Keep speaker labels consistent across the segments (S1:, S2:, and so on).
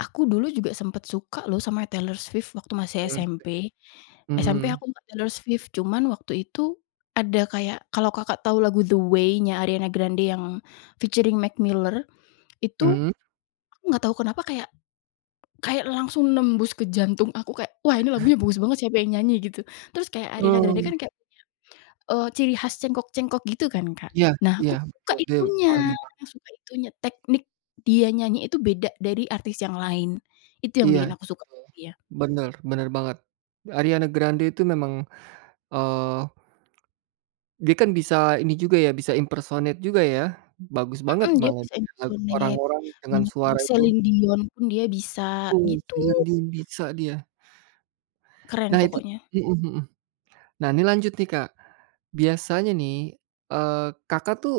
S1: Aku dulu juga sempet suka loh sama Taylor Swift waktu masih
S2: Taylor Swift.
S1: SMP. SMP
S2: Mhm.
S1: aku suka Taylor Swift, cuman waktu itu, ada kayak kalau Kakak tahu lagu The Way-nya Ariane Grande yang featuring McMiller, itu,
S2: Mhm.
S1: aku nggak tahu kenapa, kayak kayak langsung nembus ke jantung aku, kayak "Wah, ini lagunya bagus banget, siapa yang nyanyi?" gitu. Terus kayak Ariana Grande
S2: [unintelligible]
S1: kan kayak punya, eee, ciri khas cengkok-cengkok gitu kan, Kak.
S2: Iya
S1: Nah,
S2: iya
S1: aku suka
S2: betul,.
S1: itunya,
S2: [unintelligible]
S1: ya suka itunya, teknik dia nyanyi itu beda dari artis yang lain. Itu yang
S2: Iya
S1: bikin aku suka.
S2: betul.
S1: Iya.
S2: Benar benar banget, Ariana Grande itu memang, eee dia kan bisa ini juga ya, bisa impersonate juga ya. Bagus banget
S1: Mhm, dia
S2: banget,
S1: bisa impersonate
S2: orang-orang dengan
S1: banyak
S2: suara
S1: orang,
S2: itu.
S1: Celine Dion pun dia bisa, gitu.
S2: [unintelligible] bisa dia.
S1: Keren
S2: Nah itu
S1: pokoknya.
S2: mhm mhm. Nah ini lanjut nih Kak, biasanya nih, eee, Kakak tuh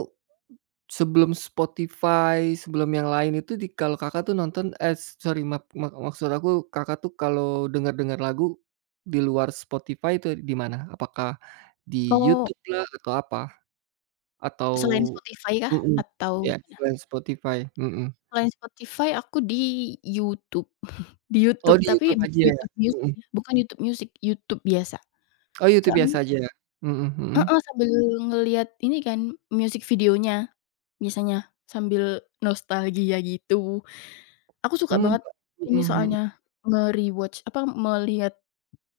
S2: sebelum Spotify, sebelum yang lain itu di kalau Kakak tuh nonton, eh sorry, maaf ma maksud aku Kakak tuh kalau dengar-dengar lagu di luar Spotify itu di mana, apakah di
S1: Oh.
S2: YouTube lah atau apa. Atau
S1: Selain Spotify kah
S2: mhm.
S1: atau
S2: Iya,
S1: gimana?
S2: selain Spotify, mhm.
S1: Selain Spotify aku di YouTube. Di
S2: Oh
S1: YouTube
S2: di
S1: tapi
S2: YouTube aja ya? Mhm.
S1: bukan YouTube Music, YouTube biasa.
S2: Oh, Youtube
S1: Soalnya
S2: biasa aja? Hmm hmm.
S1: Mhm, sambil ngelihat ini kan, music videonya misalnya, sambil nostalgia gitu. Aku suka
S2: Mhm,
S1: banget ini
S2: mhm mhm.
S1: soalnya, me-rewatch, apa, melihat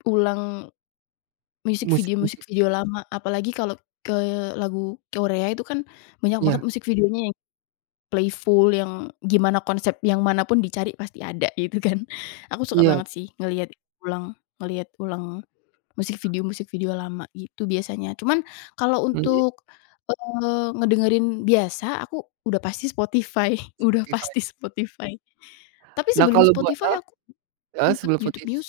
S1: ulang video music, music
S2: Musik-musik.
S1: video lama, apalagi kalau ke lagu Korea itu kan banyak banget
S2: Iya.
S1: musik videonya, yang playful yang gimana konsep yang manapun dicari pasti ada, gitu kan. Aku suka
S2: Iya.
S1: banget sih ngelihat ulang ngelihat ulang music video music video lama, gitu biasanya. Cuman kalau
S2: Mhm.
S1: untuk, eee, ngedengerin biasa, aku udah pasti Spotify udah
S2: Spotify.
S1: pasti Spotify. Tapi
S2: Lah
S1: sebelum
S2: kalau bua eee,
S1: Spotify aku
S2: heeh,
S1: sempet
S2: sebelum
S1: YouTube
S2: footage
S1: Music.